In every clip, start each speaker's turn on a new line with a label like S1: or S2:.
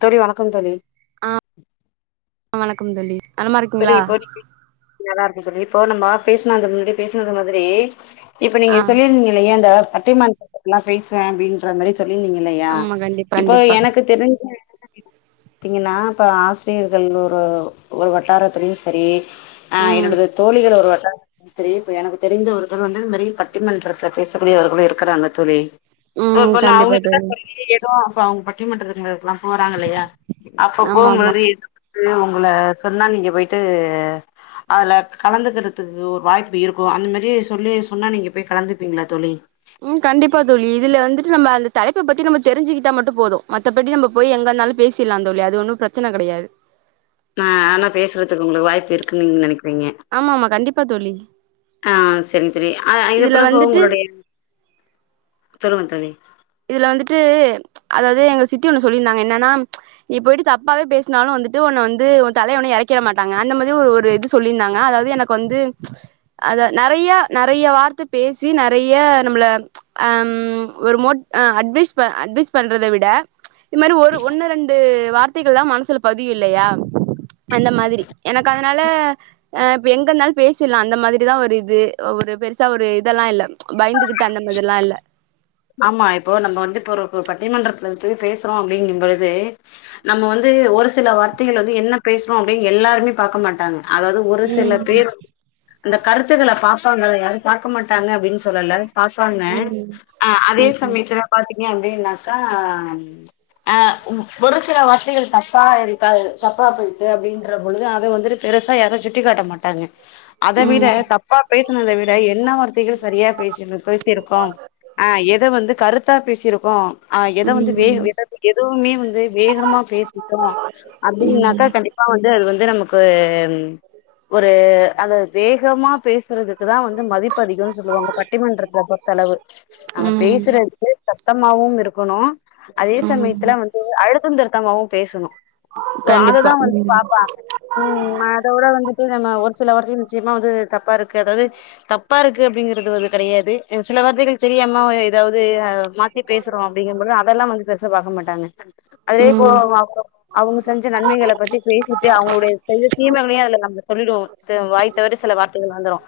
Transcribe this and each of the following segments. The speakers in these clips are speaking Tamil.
S1: தோழி வணக்கம் தோழி
S2: ஆ வணக்கம் தோழி நலமா
S1: தோழி
S2: இருக்கீங்களா
S1: இப்போ நல்லா இருக்கு தோழி இப்போ நம்ம பேசுனோ அந்த முன்னாடி பேசுனது மாதிரி இப்ப நீங்க
S2: ஆ
S1: சொல்லிருந்தீங்கல்லைய அந்த ஆஃப் [unintelligible] நல்லா பேசுவே அப்படின்ற மாரி சொல்லிருந்தீங்க இல்லையா
S2: ஆமா கண்டிப்பா
S1: இப்போ
S2: கண்டிப்பா
S1: எனக்கு தெரிஞ்ச த்தீங்கன்னா இப்ப ஆசிரியர்கள் ஒரு ஒரு வாட் வாரத்துலயு செரி ஆ
S2: ம்
S1: என்னோடது தோழிகள் ஒரு வாட்ட சேரி இப்ப எனக்கு தெரிந்த ஒருதவுங்க வந்து நெறைய பட்டிமண்றத்துல பேசக்கூடியவர்களும் இருக்குறாங்க தோழி போ
S2: ம்
S1: இப்ப நான்
S2: கண்டிப்பா
S1: அவுங்ககிட்ட
S2: தோழி
S1: சொல்லி எதோ அப்ப அவுங்க பண் க பண்றதுங்கதுல்லாம் [unintelligible] போறாங்கல்லயா அப்ப
S2: ஆமா ஆமா
S1: போம்பொழுது [unintelligible] உங்கள சொன்னா நீங்க போய்ட்டு அதுல கலந்துக்கிறதுக்கு ஒரு வாய்ப்பு இருக்கூ அந்த மாரி சொல்லி சொன்னா நீங்க போய் கலந்துப்பீங்ளா தோழி
S2: உம் கண்டிப்பா தோழி இதுல வந்திட்டு நம்ம அந்த தலைப்ப பத்தி நம்ம தெரிஞ்சுக்கிட்டா மட்டூ போதூ மத்தபடி நம்ம போயி எங்கனாலூ பேசிர்லா தோழி அது ஒண்ணூ பிரச்சன கெடையாது
S1: ஆ ஆனா பேஸ்றதுக்கு உங்ளுக்கு வாய்ப்பு இருக்குன் நீங்க நெனைக்
S2: ஆமாமா கண்டிப்பா தோழி
S1: செரி் ஆ இது
S2: இதுல
S1: பிள்ளப்பூ
S2: வந்துட்டு
S1: உங்ளுடைய சொல்லுங்க தோழி
S2: இதுல வந்திட்டு அதாவ்து எங்க சித்தி ஒண்ணு சொல்லிருந்தாங்க என்னன்னா நீ போய்ட்டு தப்பாவே பேஸ்னாலூ வந்திட்டு ஒன்ன வந்து ஓ தலைய ஒண்ணூ எறக்கிற மாட்டாங்க அந்த மாதி ஒரு ஒரு இது சொல்லிந்தாங்க அதாவ்து எனக்கு வந்து அத நெறைய நெறைய வார்த்த பேசி நெறைய நம்மள அ ம் ஒரு மோட் ஆ அட்வைஸ்ப்ப அட்வைஸ் பண்றத விட இது மாரி ஒரு ஒண்ணு ரெண்டு வார்த்தைகளா மனசுல பதியு இல்லையா அந்த மாதிரி எனக்கு அதனால அ எங்க இருந்தாலு பேசிடலா அந்த மாதிரிதா ஒரு இது ஒரு பெருசா ஒரு இதெல்லா இல்ல பயந்துகிட்டு அந்த மாதிரி லா இல்ல
S1: ஆமா இப்போ நம்ம வந்து இப்ப ஒரு பட்டிமன்றத்துல பேசுறோ அப்டிங்கும்பழுது நம்ம வந்து ஒரு சில வார்த்தைகள் வந்து என்ன பேசுறோ அப்டின் எல்லாருமே பாக்க மாட்டாங்க அதாவது ஒரு சில
S2: ம்
S1: பேர் அந்த கருத்துக்கள பா ப்ப [unintelligible] யாரு பாக்க மாட்டாங்க அப்டின்னு சொல்லல பாப்பாங்க
S2: ம்
S1: அதே
S2: ம்
S1: சமயத்துல பாத்தீங்க அப்டினாக்கா அ ஒ ஒரு சில வார்த்தைகள் தப்பா இருக்கா தப்பா போயிட்டு அப்படின்ற பொழுது அத வந்துட்டு பெருசா யாரு சுட்டிக் காட்ட மாட்டாங்க அத விட
S2: ம்
S1: தப்பா பேசனத விட என்னவ [unintelligible] சரியா பேசி பேசிிருக்கோ இத வந்து கருத்தா பேசிருக்கோ ஆ எத வந்து வேக
S2: ம்
S1: எத எதுவுமே வந்து வேகமா பேசிட்டோ அப்டினாக்கா
S2: ம்
S1: கண்டிப்பா வந்து அது வந்து நமக்கு ஒரு அந் வேகமா பேசுறதுக்குதா வந்து மதிப்பு அதிகம்னு சொல்லுவாங்க பட்டிமன்றத்துல பொறுத்தளவு நாங்க
S2: ம்
S1: பேசுறதுக்கு சத்தமாவும் இருக் அதே
S2: ம்
S1: சமயத்துல வந்து அழுத்த திருத்தமாவும் பேசணு
S2: கண்டிப்பா
S1: அததான் வந்து
S2: ம்
S1: பாப்பாங்க ம் அதோட வந்துட்டு நம்ம ஒரு சில வார்த்கள் நிச்சயமா வந்து தப்பா இருக்கு அதாவது தப்பா இருக்கு அப்டிங்கற து வது கிடையாது சில வார்த்தைகள் தெரியாம மா ஏதாவது அ மாத்தி பேசுறோ அப்டிங்கும்பது அதெல்லா வந்து பெருசா பாக்க மாட்டாங்க அதேப்போ
S2: ம்
S1: வாவுங்க அவங்க செஞ்ச நன்மைகள பத்தி பேசிட்டு அவங்களுடைய செய்த தீமைகளயு அதுல நம்ம சொல்லிடு வாய்த்தவறி சில வார்த்தைகள் வந்துரும்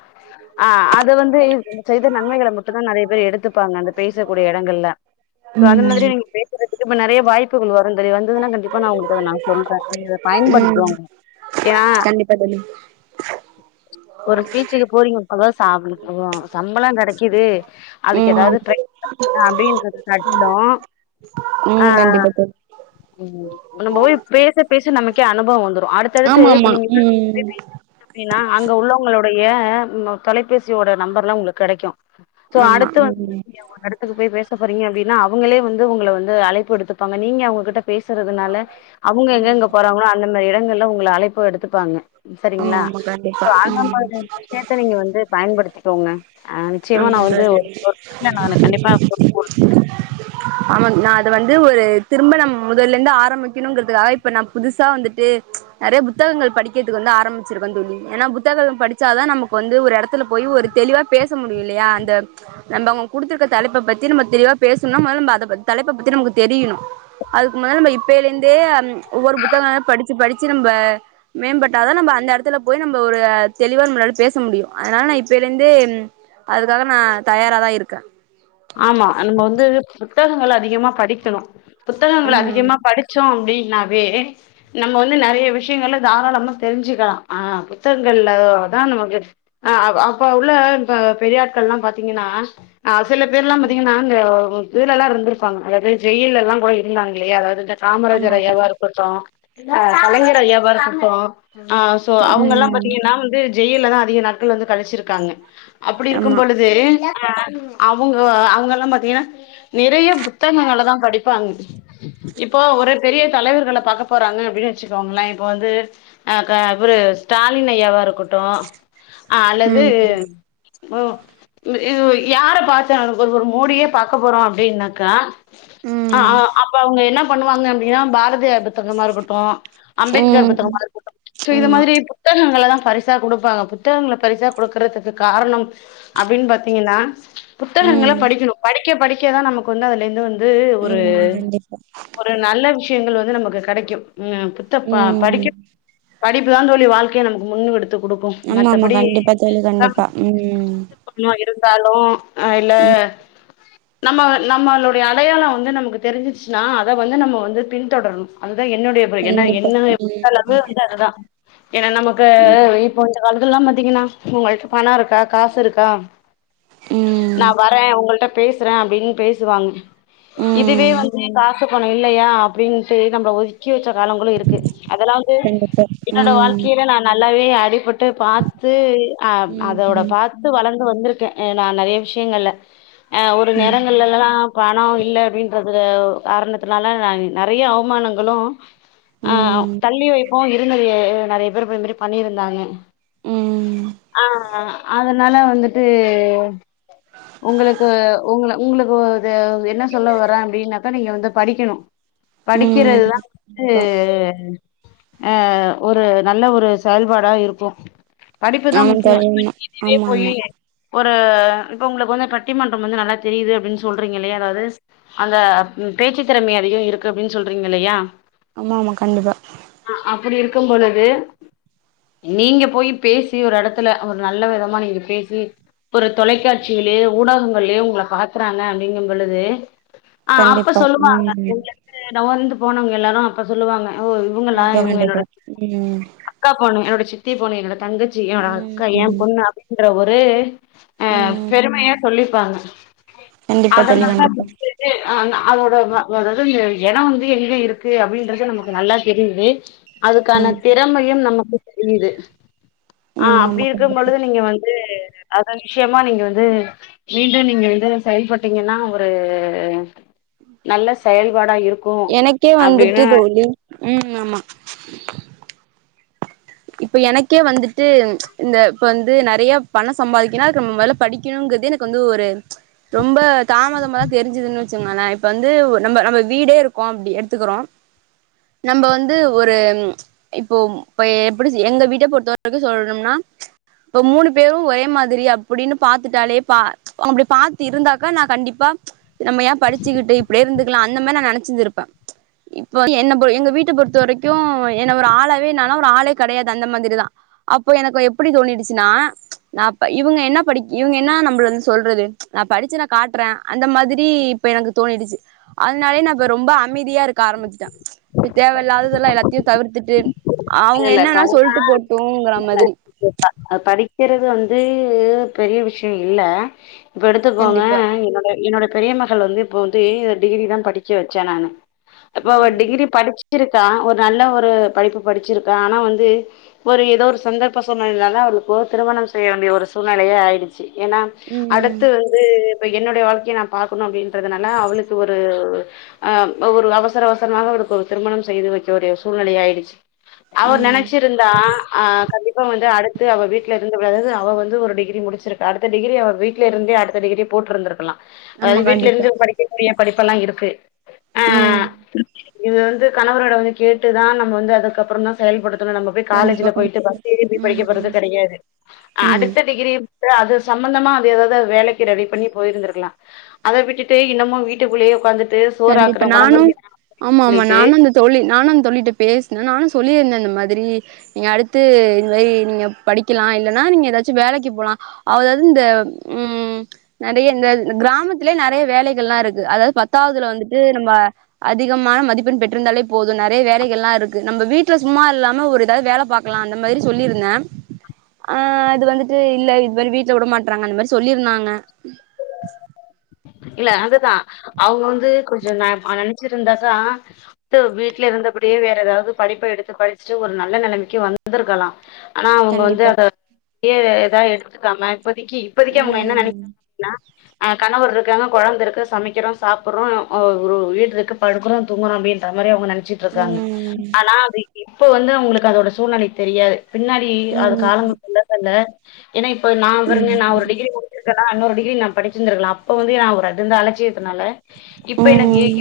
S1: ஆ அது வந்து செய்த நன்மைகளை மட்டுந்தான் நிறைய பேர் எடுத்து ப்பாங்க பேசக்கூடிய இடங்கள்ள அந்த மாதிரி
S2: ம்
S1: நீங்க பேசுறதுக்கு இப்ப நிறைய வாய்ப்புகள் வரும் தெ வந்துதுனா கண்டிப்பா நான் உ நான் சொல்றே
S2: ம்
S1: பயன்படுத்திக்கோங்க ஏன்னா
S2: கண்டிப்பா தோழி
S1: ஒரு பீச்சுக்கு போறீங்க அப்பதான் சாப்பினும் சம்பளம் கிடக்குது அ
S2: ம்
S1: ஏதாவது ட்ரை அதா அப்டின்றத கட்டிடு
S2: ம் கண்டிப்பா தொ
S1: நம்ப போய் பேச பேச நமக்கே அனுபவ வந்து
S2: ஆமா ஆமா ம் ம்
S1: ன்னா அங்க உள்ளவங்களுடையய தொலைபேசியோட நம்பர்லா உங்களுக்கு கிடைக்கு
S2: ஆமா ம் ம்
S1: ஒரு இடத்துக்கு போய் பேச போறீங்க அப்டினா அவங்களே வந்து உங்கள வந்து அழைப்பு எடுத்துக் பாங்க நீங்க அவுங்கக்கிட்ட பேசுறதுனால அவுங்க எங்ககெங்க
S2: ஆமா
S1: போறாங்களோ அந்த மேர் இடங்கள்ல உங்கள அழைப்பு எடுத்துப்பாங்க சரிங்ளா
S2: ஆமா கண்டிப்பா
S1: அந்த
S2: ம்
S1: மாரி விஷ்யத்த நீங்க வந்து பயன்படுத்திக்கோங்க அ நிச்யமா
S2: ஆமா
S1: நா வந்து
S2: தோழி
S1: இல்ல நானு கண்டிப்பா [unintelligible]
S2: ஆமா நா அத வந்து ஒரு திரும்ப நம் முதல்லருந்து ஆரம்பிக்கிணுங்கறதுக்காக இப்போ நா புதுசா வந்துட்டு நறைய புத்தகங்கள் படிக்கிறதுக்கு வந்து ஆரம்பிச்சிருக்க தோழி ஏன்னா புத்தகங்கள் படிச்ச தா நமக்கு வந்து ஒரு எடத்துல போய் ஒரு தெளிவா பேச முடியு இல்லையா அந்த நம்ப அவுங்க குடுத்துருக்கற தலைப்பப்பத்தி நம்ப தெளிவா பேசுணுன்னா மொதல்ல நம்ப அதப்பத் தலைப்பப்பத்தி நமுக்கு தெரியணு அதுக்கு முன்னால நம்ம இப்பேலேந்தே ஆம் ஒவ்வொரு புத்தகமா படிச் படிச்சு படிச்சு நம்ப மேம்பட்டாதா நம்ப அந்த எடத்துல போய் நம்ப ஒரு தெளிவா நம்பளால பேச முடியு அதனால நா இப்பேலேந்தே அதுக்காக நா தயாரா தா இருக்கே
S1: ஆமா நம்ப வந்து புத்தகங்கள் அதிகமா படிக்கணு புத்தகங்கள்
S2: ம்
S1: அதிகமா படிச்சோ அப்டின் ன்னாவே நம்ம வந்து நறைய விஷ்யங்கல தாராளமா தெரிஞ்சுக்கலா ஆ புத்தகங்கள்ல [unintelligible] தா நமக்கு ஆ அப்-அப்ப உள்ள ஆ பெரியாட்கள்லா பாத்தீங்கன்னா ஆ சில பேர்லாம் பாத்தீங்கன்னா நாங்க இதுல எல்லாம் இருந்திருப்பாங்க அதாவது ஜெயில் எல்லாம் போய் இருந்தாங்களே அதாவது
S2: ஆமா
S1: காமராஜர்
S2: ஆமா
S1: ஐயவா இருக்கட்டூ அ கலைஞர் ஐயவா இருக்கட் [unintelligible] ஆ சோ அவங்கெல்லாம்
S2: ம்
S1: பாத்தீங்கன்னா வந்து ஜெயிலதா அதிக நாட்கள் வந்து கழிச்சிருக்காங்க அப்படி இருக்கும்
S2: ஆமா
S1: பொழுது அவங்க அவங்க எல்லாம் பாத்தீங்கன்னா நிறைய புத்தகங்கள தான் படிப்பாங்க இப்போ ஒரு பெரிய தலைவர்கல பாக்க போறாங்க அப்படின்னு வச்சுக்கோங்களேன் இப்ப வந்து அ இவரு ஸ்டாலின் ஐயா வா இருக்கட்டும் ஆ அல்லது
S2: ம்
S1: ஓ [unintelligible] யார பாத்து அனுப்ப [unintelligible] மோடியே பாக்க போறோ அப்படின்னாக்கா ஆ
S2: ம்
S1: அப்ப அவங்க என்ன பண்ணுவாங்க அப்படின்னா பாரதியார் புத்தகமா இருக்கட்டூ அம்பேத்கார்
S2: ம்
S1: புத்தகமா இருக்கட்டூ ப்ச் சோ இது
S2: ஆமா
S1: மாரி புத்தகங்கள் எல்லா பரிசா குடுப்பாங்க புத்தகங்கள பரிசா குடுக்குறதுக்கு காரணம் அப்படின்னு பாத்தீங்கன்னா புத்தகங்கள
S2: ம் ம்
S1: படிக்கணும் படி படிக்க படிக்கதா நமக்கு வந்து அதுல இது வந்து து ஒரு
S2: ஆமா கண்டிப்பா
S1: ஒரு நல்ல விஷய விஷயங்கள் வந்து நமக்கு கிடைக்கு உம் புத்த படிக்க
S2: ம்
S1: படி தாந்தோழி வாழ்க்கையே நமக்கு முன்னூடு
S2: ஆமா ஆமா கண்டிப்பா தோழி கண்டிப்பா ம்
S1: இருந்தாலும் அய்ல
S2: ம்
S1: நம்ம நம்மளுடைய அடையாளம் வந்து நமக்கு தெரிஞ்சிச்சுன்னா அத வந்து நம்ம வந்து பின்தொடரணும் அதா என்னுடைய பிறை என்னா
S2: கண்டிப்பா
S1: என்ன [inaudible] வந்த அளவு
S2: ம்
S1: வந்து அதுதா ஏன்னா நமக்கு இப்ப வந் வந்துதா பாத்தீங்கனா உங்கள்ட்ட பணோருக்கா காசுருக்கா நா
S2: ம்
S1: வரே உங்கள்ட்ட பேசுறே அப்டின் பேசுவாங்க இதுவே
S2: ம்
S1: வந்து காசு பணோ இல்லையா அப்புடின்ட்டு நம்பள ஒதுக்கி க்கி வெச்ச காலங்களு இருக்கு அதல்லா வந்து
S2: கண்டிப்பா
S1: என்னோட
S2: ம்
S1: வாழ்க்கியில நா நல்லாவே அட் நடைபட் ட்டு பாத்து
S2: ம்
S1: அ-அதோட
S2: ம்
S1: பாத்து வளர்ந்து வந்துருக் அ நா நறைய விஷ்யங்கள்ல அ ஒரு
S2: ம்
S1: நேரங்கள்லல்லாம் பணோ இல்ல அப்பிடின்றது காரணத்துனால நறைய அவமானங்களு அ
S2: ம்
S1: தள்ளி வைப்பு இருந்தது நறைய பேரு [unintelligible] இது மேரி பண்ணியிருந்தாங்க
S2: ம்
S1: ஆஹ் அத அதனால வந்துட்டு த்து உங்களுக்கு உங்கள உங்களுக்கு ஒரு என்ன சொல்ல வர அப்டின்னாக்கா நீங்க வந்து படிக்கெணு
S2: ம்
S1: படிக்கெறதுதா [inaudible] ந்து
S2: கண்டிப்பா
S1: அ ஒரு நல்ல ஒரு செயல்பாடா இருக்கும் படிப்புதா
S2: ஆமா
S1: முக்கியோ
S2: தோழி
S1: [inaudible] வே
S2: ஆமா
S1: போயி
S2: ஆமா
S1: எ ஒரு இப்ப உங்களுக்கு வந்து பட்டிமன்றம் வந்து நல்லா தெரியுது அப்டின்னு சொல்றீங்கெல்லையா அதாவது அந்த ம் பேச்சு திறமை அதிகம் இருக்கு அப்டின்னு சொல்றீங்கெல்லையா
S2: ஆமா ஆமா கண்டிப்பா
S1: அப்படி இருக்கும் பொழுது நீங்க போய் பேசி ஒரு எடத்துல ஒரு நல்ல விதமா நீங்க பேசி ஒரு தொலைக்காட்சியிலேயே ஊடகங்கள்லயே உங்கள பாக்குறாங்க அப்படிங்கும் பொழுது ஆ அப்ப
S2: கண்டிப்பா
S1: சொல்லுவாங்க
S2: ம்
S1: இங்க இருந்து டவல்ந்து போனவங்க எல்லாரோ அப்ப சொல்லுவாங்க ஓ இவுங்கல்லா
S2: கண்டிப்பா
S1: இவுங்க என்னோட
S2: கண்டிப்பா
S1: ச
S2: ம்
S1: அக்கா பொன்னு என்னோட ச தீ போலே என்னுடன் தங்கச்சி என்னோட
S2: ம்
S1: அக்கா என் பொண்ணு அப்டீன்ற ஒரு அதே அ
S2: ம்
S1: பெருமையா சொல்லிப்பாங்க
S2: கண்டிப்பா
S1: அதனால
S2: தோழி கண்டிப்பா
S1: [unintelligible] அதோட [unintelligible] எடோ வந்து எங்க இருக்கு அப்படின்றது நமக்கு நல்லா தெரியுது அதுக்கான திறமையும் நமக்கு இது ஆ
S2: ஆமா
S1: அப்டி
S2: ஆமா
S1: இருக்கும்
S2: கண்டிப்பா
S1: பொழுது நீங்க வந்து அத விஷயமா நீங்க வந்து மீண்டும் நீங்க வந்து செயல்பட்டீங்கன்னா ஒரு நல்ல செயல்பாடா இருக்
S2: எனக்கே வந்துட்டு தோழி ம் ஆமா இப்ப எனக்கே வந்துட்டு இந்த இப்ப வந்து நறைய பணோ சம்பாதிக்கனோ அதுக்கு நம்ம முதல்லே படிக்கணுங்கறது எனக்கு வந்து ஒரு ரொம்ப தாமதமா தெரிஞ்சுதுன்னு வச்சுகோங்கள வந்து நம் நம்ம வீடே இருக்கோ அப்படி எடுத்துக்கிறோம் நம்ம வந்து ஒரு இப்போ அப்படி எங்க வீட்ட பொறுத்த வரைக்கும் சொல்லணும்னா இப்ப மூணு பேரும் ஒரே மாதிரி அப்படின்னு பாத்துட்டாலே பா அப்படி பாத்து இருந்தாக்கா நா கண்டிப்பா நம்ம ஏன் படிச்சிகிட்டு இப்டியே இருந்துக்கலா அந் அந்த மாரி நா நெனைச்சு இருப்பே இப்ப என் எங்க வீட்ட பொறுத்த வெரைக்கோ ஒரு ஆளாவே நா ஒரு ஆளாவே கடையாது அந்த மாரி தா அப்போ எனக்கு எப்படி தோணிடுச்சுன்னா நா இவுங்க என்ன படி இவுங்க என்ன நம்ம வந்து சொல்றது நா படிச்சு நா காட்டுற அந்த மாரி இப்ப எனக்கு தோணிடுச்சு அதனாலயே நா இப்ப ரொம்ப அமைதியா இருக்க ஆரம்பிச்சுட்ட தேவயில்லாததெல்லா எல்லாத்தையு தவிர்த்துட்டு அவ்ங்
S1: [unintelligible] படிக்கிறது வந்து து பெரிய விஷ்யோ இல்ல இப்போ எடுத்துக்கோங்க
S2: கண்டிப்பா
S1: என்னோட என்னோட பெரிய மகள் வந்து இப்போ டிகிரி டிகிரி தா படிக்க வெச்ச நானு அப்ப அவ
S2: ம்
S1: டிகிரி படிச்சி ருக்கா ஒரு நல்ல ஒரு படிப்பு படிச்சிருக்கா ஆனா வந்து ஒரு ஏதோ ஒரு சந்தர்ப்ப சூழ்நிலைலதா அவளுக்கு திருமணோ செய்ய வேண்டிய ஒரு சூழ்நிலையே ஆய்டிச்சு ஏன்னா
S2: ம்
S1: அடுத்து வந்து பெய் என்னுடைய வாழ்க்கைய நா பாக்கணோ அப்டின்றதனால அவளுக்கு ஒரு அ ஒரு அவசர அவசரமாக அவளுக்கு ஒரு திருமணம் செய்து வெக்க வேண்டிய ஒரு சூழ்நிலை ஆயிடுச்சு அவரு
S2: ம்
S1: நெனச்சிருந்தா அ கண்டிப் அப்போ வந்து அடுத்து அவ வீட்ல இருந்து அதாவ்து அவ வந்து ஒருடிகிரி முடிச்சிருக்கு அடுத்த டிகிரி அவ வீட்லேருந்தே அடுத்த டிகிரிய போட்ருந்தருக்கலாம்
S2: ஆமா
S1: அது வீட்ல
S2: கண்டிப்பா
S1: இருந்துப் படிக்கக்கடிய படிப்பெல்லான் இருக்கு ஆ
S2: ம்
S1: இது வந்து கணவரோட வந்து கேட்டுதான் நம்ம வந்து அத க்கப்பறம் தான் செயல்படுத் நம்ம போய்
S2: கண்டிப்பா
S1: காலேஜ்ல போயிட்டு
S2: கண்டிப்பா
S1: ஃபஸ்ட் டிகிரி படிக்க போறது
S2: ம்
S1: கிடையாது
S2: ம்
S1: அடுத்த டிகிரி அது சம்பந்தமா அது ஏதாவது வேலைக்கு ரெடி பண்ணி போயிருந்திருக்கலாம் அதை விட்டுட்டு இன்னமும் வீட்டுக்குள்ளயே உட்காந்துட்டு சோறு
S2: கண்டிப்பா
S1: ஆக்குறேன், குழம்பு
S2: நானும்
S1: வைக்கிறேன்னு
S2: ஆமா ஆமா
S1: சொல்லிட்டு
S2: நானும் அந்த தோழி நானும் அந்த தோழிட்டே பேசினேன் நானும் சொல்லிருந்த அந்த மாதிரி நீங்க அடுத்து இது மாதிரி நீங்க படிக்கலாம் இல்ன்னா நீங்க ஏதாச்சும் வேலைக்கு போலாம் அதாவது இந்த உ நிறைய இந்த கிராமத்திலே நிறைய வேலைகள்லாம் இருக்கு அதாவது ப பத்தாவதுல வந்துட்டு நம்ம அதிகமான மதிப்பெண் பெற்றிருந்தாலே போதும் நிறைய வேலைகள் எல்லாம் இருக்கு நம்ம வீட்டு வீடல சும்மா இல்லாம ஒரு ஏதாவது வேலை பாார்கக்கலாம் அந்த மாதிரி சொல்லிருந்தேன் ஆஹ் அது வந்துட்டு இல்ல இது மாதிரி வீட்டுல விட மாட்டறாங்க அந்த மாதிரி சொல்லிருந்தாங்க
S1: இல்ல அதுதான் அவங்க வந்து கொஞ்சம் ந நினைச்ச இருந்தாச்சா வீட்டுல இருந்தபடியே வேற ஏதாவது படிப்பை எடுத்து படிச்சுட்டு ஒரு நல்ல நிலைமைக்கு வந்திருக்கலாம் ஆனா அவங்க வந்து
S2: கண்டிப்பா
S1: அத ஏ ஏதா எடுத்துக்காம இப்பததிக்கு இப்போதக்கு அவங்க என்ன
S2: ம்
S1: நினைக்கானா அஹ் கணவர் இருக்காங்க குழந்தை இருக்கு சமைக்கிறோம் சாப்பிடடுறோம் ் ஒரு வீட்டு இருக்கு படுக்கறோம் தூங்றோ அப்டின்ற மாதிரி அவுங்க ட்டு இருக்காங்க
S2: ம்
S1: ஆனா அது இப்ப வந்து அவுங்களுக்கு அதோட சூழ்நிலை தெரியாது பின்னாடி
S2: ம்
S1: அது காலங்கல்லதல்ல ஏன்னா இப்ப நா
S2: ம்
S1: பாருங்க நா ஒரு டிகிரி முடிச்சுருக்கனா இன்னொரு படிச்சிருத்திருக்கலா அப்ப வந்து நா ஒரு அதுந்த அலட்சியதுனால இப்ப எனக்கு
S2: ம்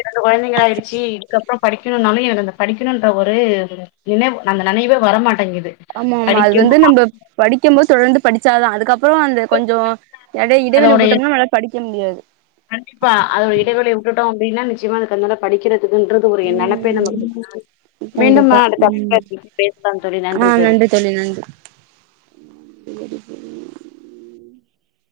S1: இரண்டு கொழந்தைங்கள ஆயிடுச்சு இதுக்கப்புறோ படிக்கணும்னாலும் எனக்கு அந்த படிக்கணும்ன்ற ஒரு நினைவு அந்த நினைவே வரமாட்டேங்குது
S2: ஆமா ஆமா அது
S1: படிக்கணு
S2: வந்து நம்ம படிக்கும் போது தொடந்து படி படிச்சாதா அதுக்கப் அப்புறோ அந்த கொஞ்சோ எட இடைவளி
S1: அதோடைய
S2: விட்டோம்னா நம்மளால படி நிக்க முடியாது
S1: கண்டிப்பா அதோட இடைவேளைய விட்டு டோம் அப்படின்னா நிச்சயமா தன்னால படிக்கிறது இதுன்றது ஒரு நெனப்பே இல்லாம
S2: ம்
S1: நமக்கு மீண்டும் நா
S2: கண்டிப்பா ம்
S1: அடுத்த [unintelligible] பேசலா தோழி நன்றி தோழி